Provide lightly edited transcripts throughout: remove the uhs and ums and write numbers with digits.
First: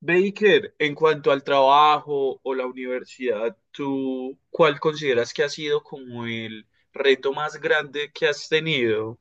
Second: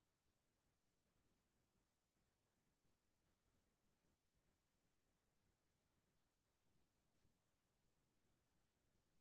Baker, en cuanto al trabajo o la universidad, ¿tú cuál consideras que ha sido como el reto más grande que has tenido?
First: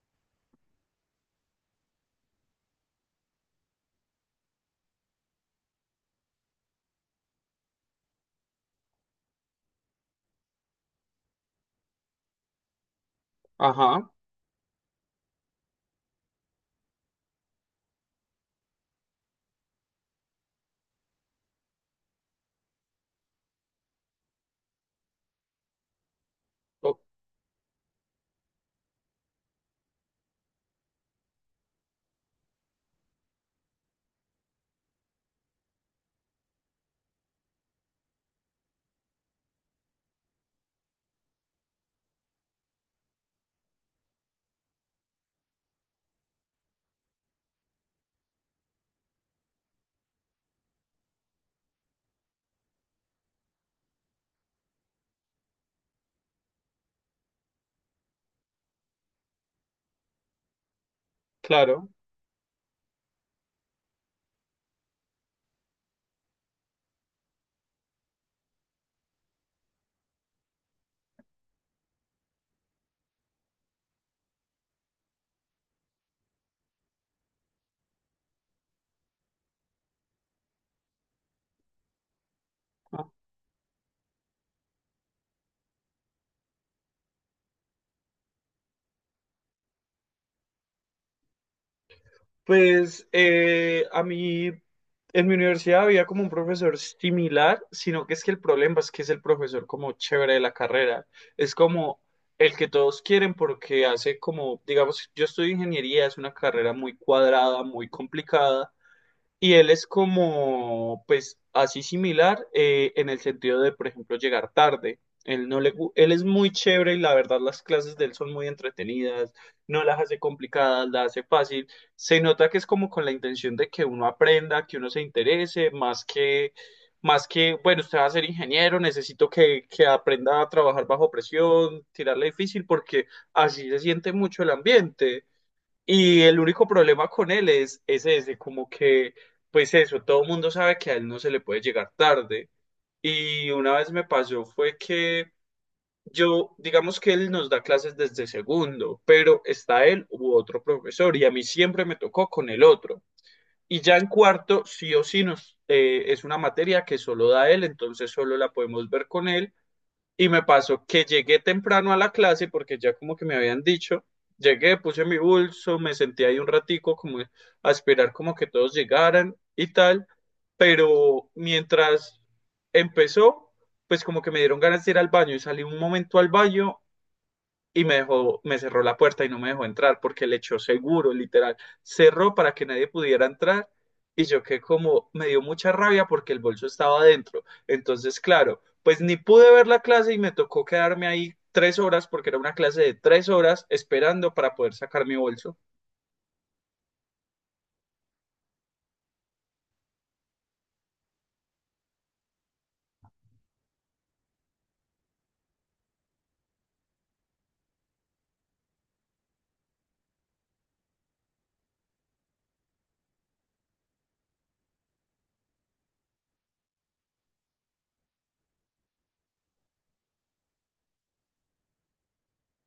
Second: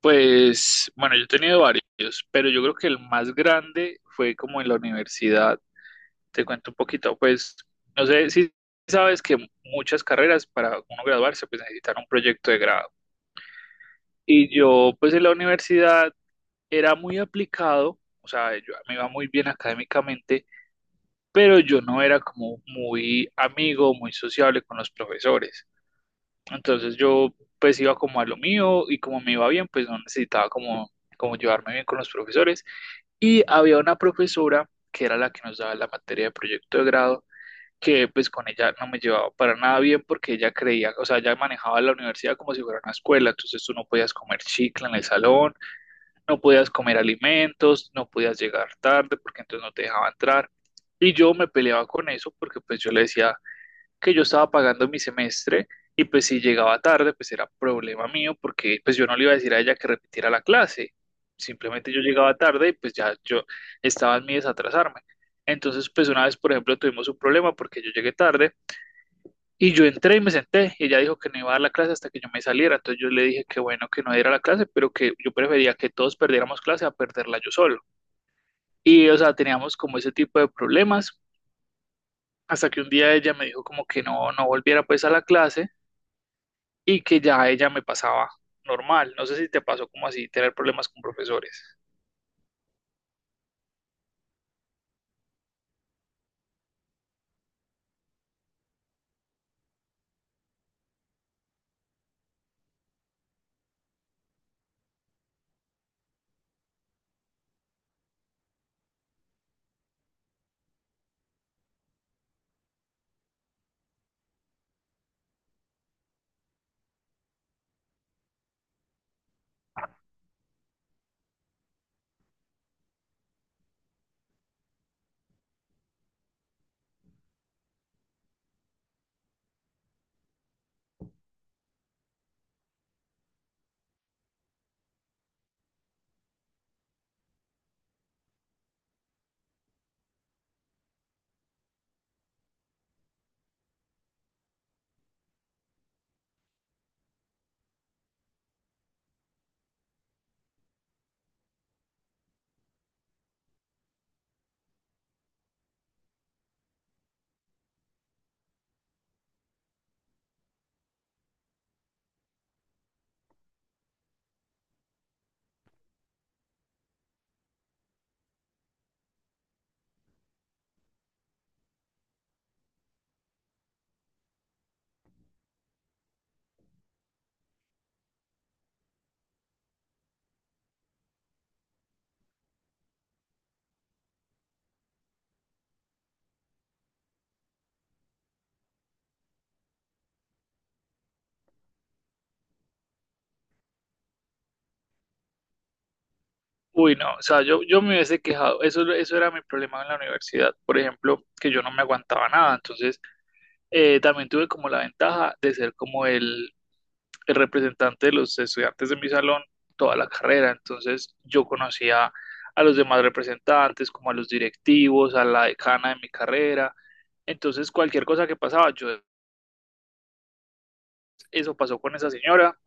Pues, bueno, yo he tenido varios, pero yo creo que el más grande fue como en la universidad. Te cuento un poquito, pues, no sé si sabes que muchas carreras para uno graduarse, pues necesitan un proyecto de grado. Ajá, Y yo, pues, en la universidad era muy aplicado, o sea, yo me iba muy bien académicamente, pero yo no era como muy amigo, muy sociable con los profesores. Entonces o- yo, pues, iba como a lo mío y como me iba bien, pues no necesitaba como, como llevarme bien con los profesores. Y había una profesora que era la que nos daba la materia de proyecto de grado, que pues con ella no me llevaba para nada bien porque ella creía, o sea, ella manejaba la universidad como si fuera una escuela, entonces tú no podías comer chicle en el salón, no podías comer alimentos, no podías llegar tarde porque entonces no te dejaba entrar. Y yo me peleaba con eso porque pues yo le decía que yo estaba pagando mi semestre y pues si llegaba tarde pues era problema mío porque pues yo no le iba a decir a ella que repitiera la clase. claro. Simplemente yo llegaba tarde y pues ya yo estaba en mi desatrasarme. Entonces pues una vez por ejemplo tuvimos un problema porque yo llegué tarde y yo entré y me senté, y ella dijo que no iba a dar la clase hasta que yo me saliera. Entonces yo le dije que bueno que no diera la clase, pero que yo prefería que todos perdiéramos clase a perderla yo solo. Y o sea, teníamos como ese tipo de problemas, hasta que un Ah. día ella me dijo como que no, no volviera pues a la clase y que ya ella me pasaba normal. No sé si te pasó como así, tener problemas con profesores. Pues a mí en mi universidad había como un profesor similar, sino que es que el problema es que es el profesor como chévere de la carrera. Es como el que todos quieren porque hace como, digamos, yo estudio ingeniería, es una carrera muy cuadrada, muy complicada. Y él es como, pues, así similar, en el sentido de, por ejemplo, llegar tarde. Él no le, él es muy chévere y la verdad las clases de él son muy entretenidas, no las hace complicadas, las hace fácil. Se nota que es como con la intención de que uno aprenda, que uno se interese, más que, bueno, usted va a ser ingeniero, necesito que aprenda a trabajar bajo presión, tirarle difícil, porque así se siente mucho el ambiente. Y el único problema con él es ese, como que, pues eso, todo el mundo sabe que a él no se le puede llegar tarde. Y una vez me pasó fue que yo, digamos que él nos da clases desde segundo, pero está él u otro profesor y a mí siempre me tocó con el otro. Y ya en cuarto, sí o sí, es una materia que solo da él, entonces solo la podemos ver con él, y me pasó que llegué temprano a la clase porque ya como que me habían dicho, llegué, puse mi bolso, me senté ahí un ratico como a esperar como que todos llegaran y tal, pero mientras empezó, pues como que me dieron ganas de ir al baño y salí un momento al baño, y me dejó, me cerró la puerta y no me dejó entrar porque le echó seguro, literal. Cerró para que nadie pudiera entrar y yo que como me dio mucha rabia porque el bolso estaba adentro. Entonces, claro, pues ni pude ver la clase y me tocó quedarme ahí 3 horas porque era una clase de 3 horas esperando para poder sacar mi bolso. Uy, no, o sea, yo me hubiese quejado, eso era mi problema en la universidad, por ejemplo, que yo no me aguantaba nada, entonces también tuve como la ventaja de ser como el representante de los estudiantes de mi salón toda la carrera, entonces yo conocía a los demás representantes, como a los directivos, a la decana de mi carrera, entonces cualquier cosa que pasaba, yo eso pasó con esa señora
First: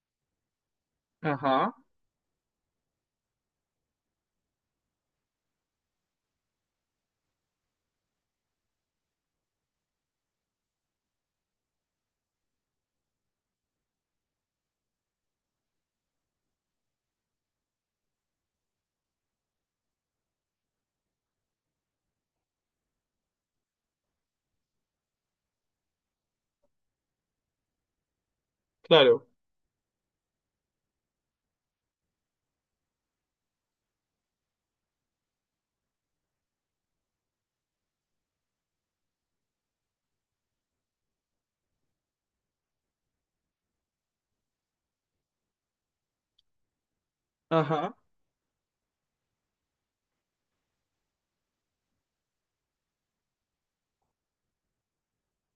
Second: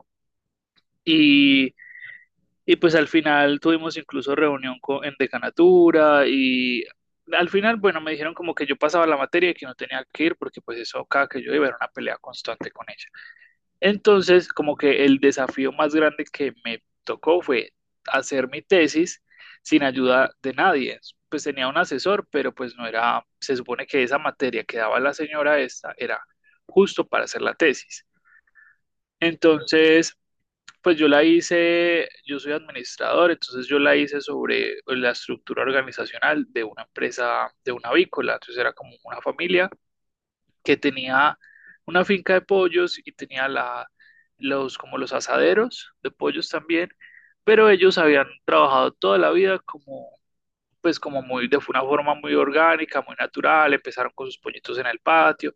y, Ajá, y pues al final tuvimos incluso reunión con, en decanatura y al final, bueno, me dijeron como que yo pasaba la materia y que no tenía que ir porque pues eso cada que yo iba era una pelea constante con ella. Entonces, como que el desafío más grande que me tocó fue hacer mi tesis sin ayuda de nadie. Pues tenía un asesor, pero pues no era, se supone que esa materia que daba la señora esta era justo para hacer la tesis. claro. Entonces, pues yo la hice, yo soy administrador, entonces yo la hice sobre la estructura organizacional de una empresa, de una avícola, entonces era como una familia que tenía una finca de pollos y tenía la, los, como los asaderos de pollos también, pero Ajá, ellos habían trabajado toda la vida como, pues como muy, de una forma muy orgánica, muy natural, empezaron con sus pollitos en el patio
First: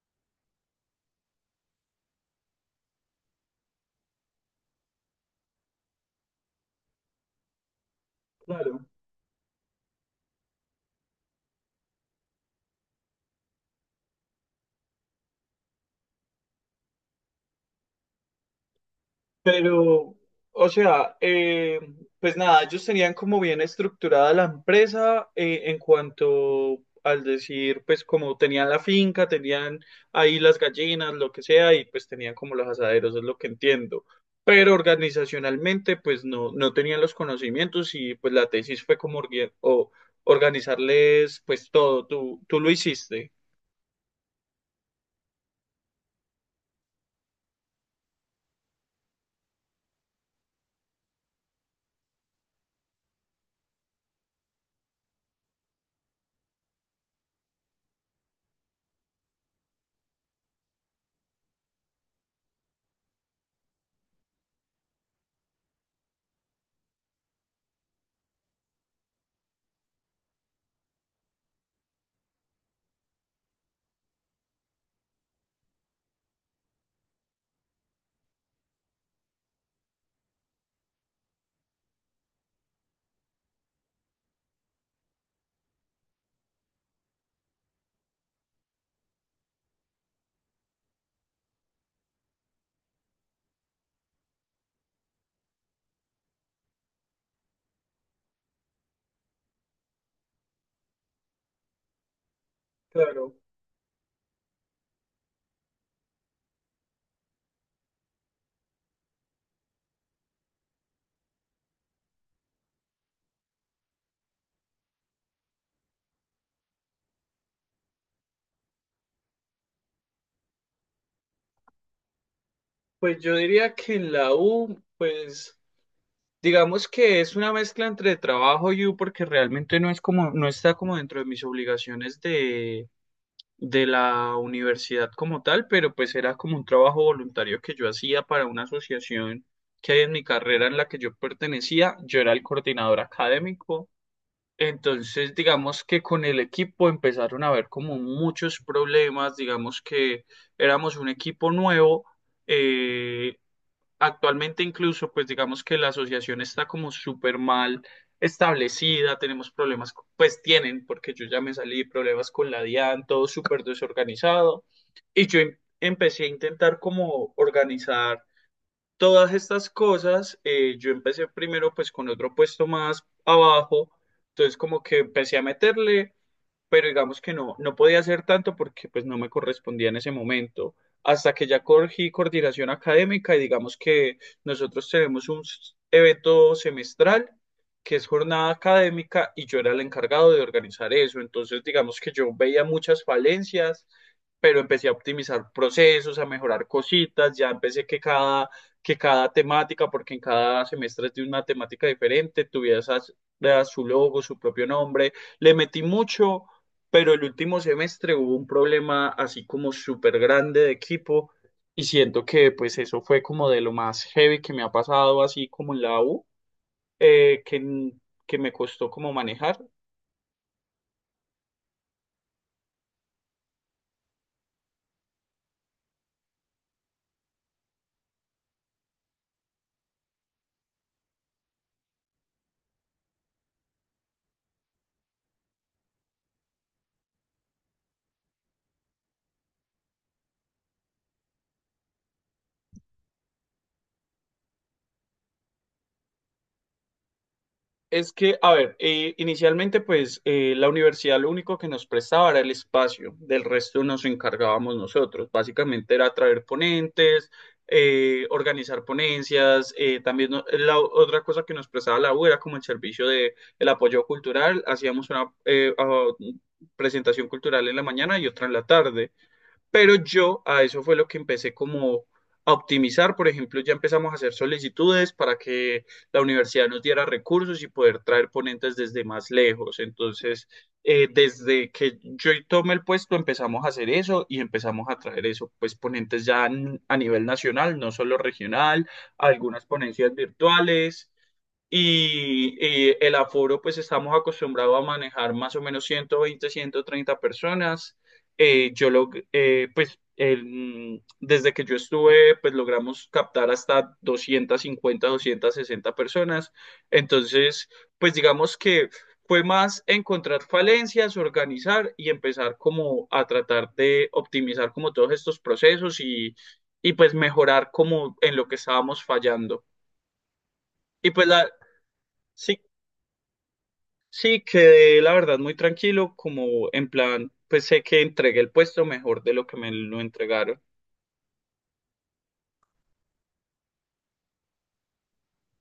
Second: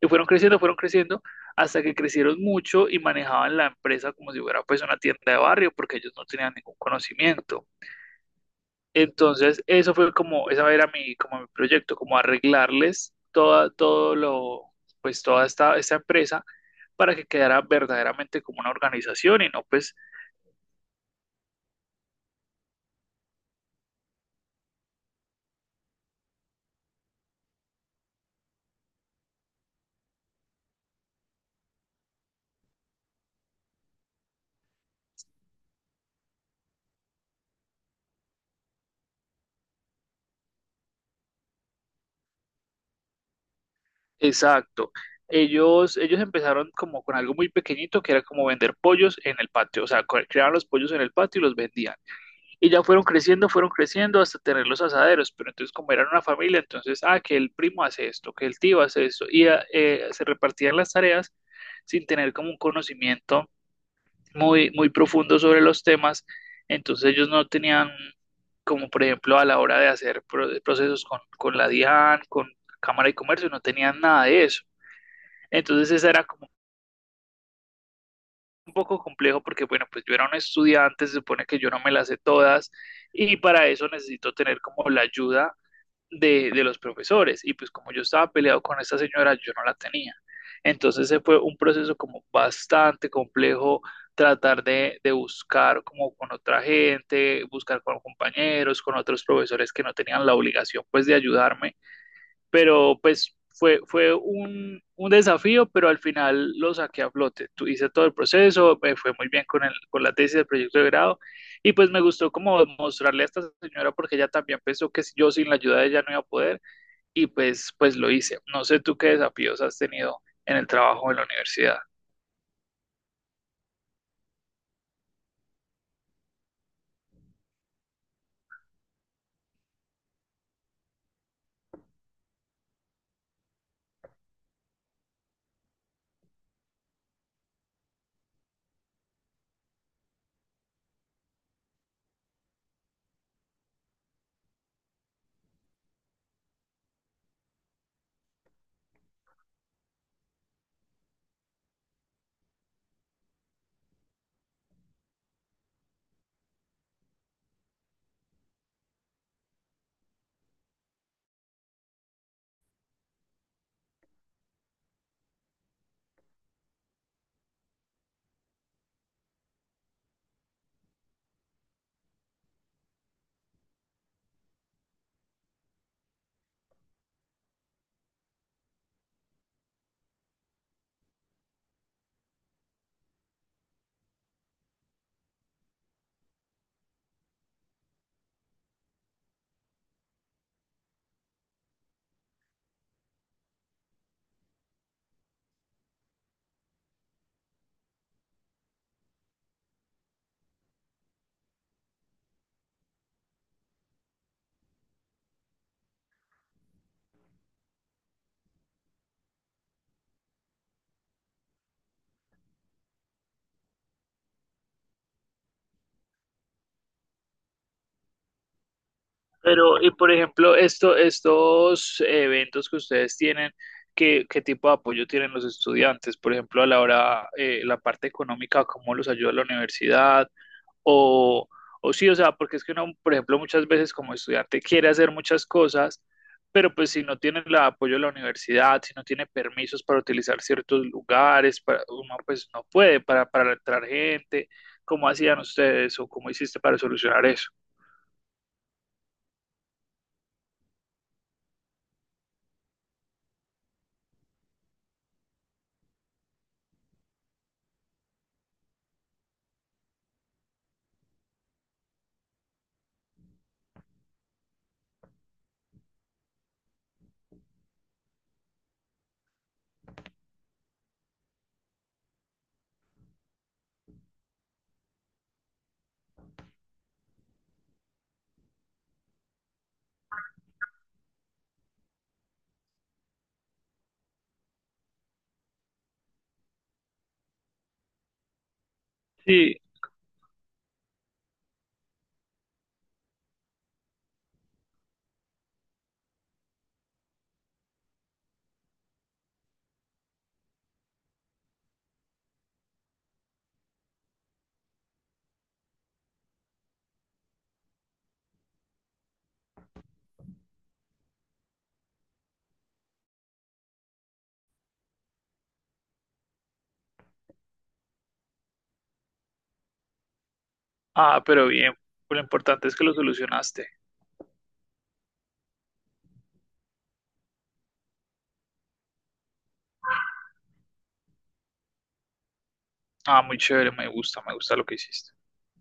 y fueron creciendo hasta que crecieron mucho y manejaban la empresa como si fuera pues una tienda de barrio porque ellos no tenían ningún conocimiento. claro. Entonces, eso fue como, esa era mi, como mi proyecto, como arreglarles toda, todo lo, pues toda esta, esta empresa para que quedara verdaderamente como una organización y no, pues, Pero, o sea, pues nada, ellos tenían como bien estructurada la empresa, en cuanto al decir, pues como tenían la finca, tenían ahí las gallinas, lo que sea, y pues tenían como los asaderos, es lo que entiendo. Pero organizacionalmente, pues no, no tenían los conocimientos y pues la tesis fue como orgue- o organizarles pues todo, tú lo hiciste. exacto. Ellos empezaron como con algo muy pequeñito que era como vender pollos en el patio, o sea, creaban los pollos en el patio y los vendían. Y ya fueron creciendo hasta tener los asaderos, pero entonces como eran una familia, entonces, ah, que el primo hace esto, que el tío hace esto, y ah, se repartían las tareas sin tener como un conocimiento muy, muy profundo sobre los temas, entonces ellos no tenían como por ejemplo a la hora de hacer procesos con la DIAN, con Cámara de Comercio, no tenían nada de eso. Entonces esa era como un poco complejo porque bueno, pues yo era un estudiante, se supone que yo no me las sé todas y para eso necesito tener como la ayuda de los profesores. Y pues como yo estaba peleado con esta señora, yo no la tenía. Entonces ese fue un proceso como bastante complejo, tratar de buscar como con otra gente, buscar con compañeros, con otros profesores que no tenían la obligación pues de ayudarme pero Claro, pues fue, fue un desafío, pero al final lo saqué a flote. Hice todo el proceso, me fue muy bien con, el, con la tesis del proyecto de grado y pues me gustó como mostrarle a esta señora porque ella también pensó que yo sin la ayuda de ella no iba a poder y pues, pues lo hice. No sé tú qué desafíos has tenido en el trabajo en la universidad. pues yo diría que en la U, pues... Digamos que es una mezcla entre trabajo y U porque realmente no es como, no está como dentro de mis obligaciones de la universidad como tal, pero pues era como un trabajo voluntario que yo hacía para una asociación que hay en mi carrera en la que yo pertenecía. Yo era el coordinador académico. Entonces, digamos que con el equipo empezaron a haber como muchos problemas, digamos que éramos un equipo nuevo. eh, Actualmente incluso, pues digamos que la asociación está como súper mal establecida, tenemos problemas, pues tienen, porque yo ya me salí, problemas con la DIAN, todo súper desorganizado. Y yo empecé a intentar como organizar todas estas cosas. Yo empecé primero pues con otro puesto más abajo, entonces como que empecé a meterle, pero digamos que no, no podía hacer tanto porque pues no me correspondía en ese momento, hasta que ya cogí coordinación académica y digamos que nosotros tenemos un evento semestral que es jornada académica y yo era el encargado de organizar eso, entonces digamos que yo veía muchas falencias, pero empecé a optimizar procesos, a mejorar cositas, ya empecé que que cada temática, porque en cada semestre es de una temática diferente, tuviera su logo, su propio nombre, le metí mucho, pero el último semestre hubo un problema así como súper grande de equipo y siento que pues eso fue como de lo más heavy que me ha pasado así como en la U, eh, que, que me costó como manejar. Pero, y por ejemplo, esto, estos eventos que ustedes tienen, ¿qué, qué tipo de apoyo tienen los estudiantes? Por ejemplo, a la hora, la parte económica, ¿cómo los ayuda la universidad? O, o sí, o sea, porque es que uno, por ejemplo, muchas veces como estudiante quiere hacer muchas cosas, pero pues si no tiene el apoyo de la universidad, si no tiene permisos para utilizar ciertos lugares, para, uno pues no puede para entrar gente. ¿Cómo hacían ustedes o cómo hiciste para solucionar eso? Es que, a ver, inicialmente pues la universidad lo único que nos prestaba era el espacio, del resto nos encargábamos nosotros. Básicamente era traer ponentes, organizar ponencias, también otra cosa que nos prestaba la U era como el servicio de el apoyo cultural, hacíamos una presentación cultural en la mañana y otra en la tarde. Pero yo a eso fue lo que empecé como a optimizar. Por ejemplo, ya empezamos a hacer solicitudes para que la universidad nos diera recursos y poder traer ponentes desde más lejos. Entonces, desde que yo tomé el puesto, empezamos a hacer eso y empezamos a traer eso, pues ponentes ya a nivel nacional, no solo regional, Sí. algunas ponencias virtuales. Y el aforo, pues estamos acostumbrados a manejar más o menos 120, 130 personas. Pues desde que yo estuve, pues logramos captar hasta 250, sesenta personas. Entonces, pues digamos que fue más encontrar falencias, organizar y empezar como a tratar de optimizar como todos estos procesos y pues mejorar como en lo que estábamos fallando. Y Ah, pues la, pero bien, lo sí, importante es que lo solucionaste. sí, quedé la verdad muy tranquilo, como en plan, pues sé que entregué el puesto mejor de lo que me lo entregaron. Ah, muy chévere, me gusta lo que hiciste.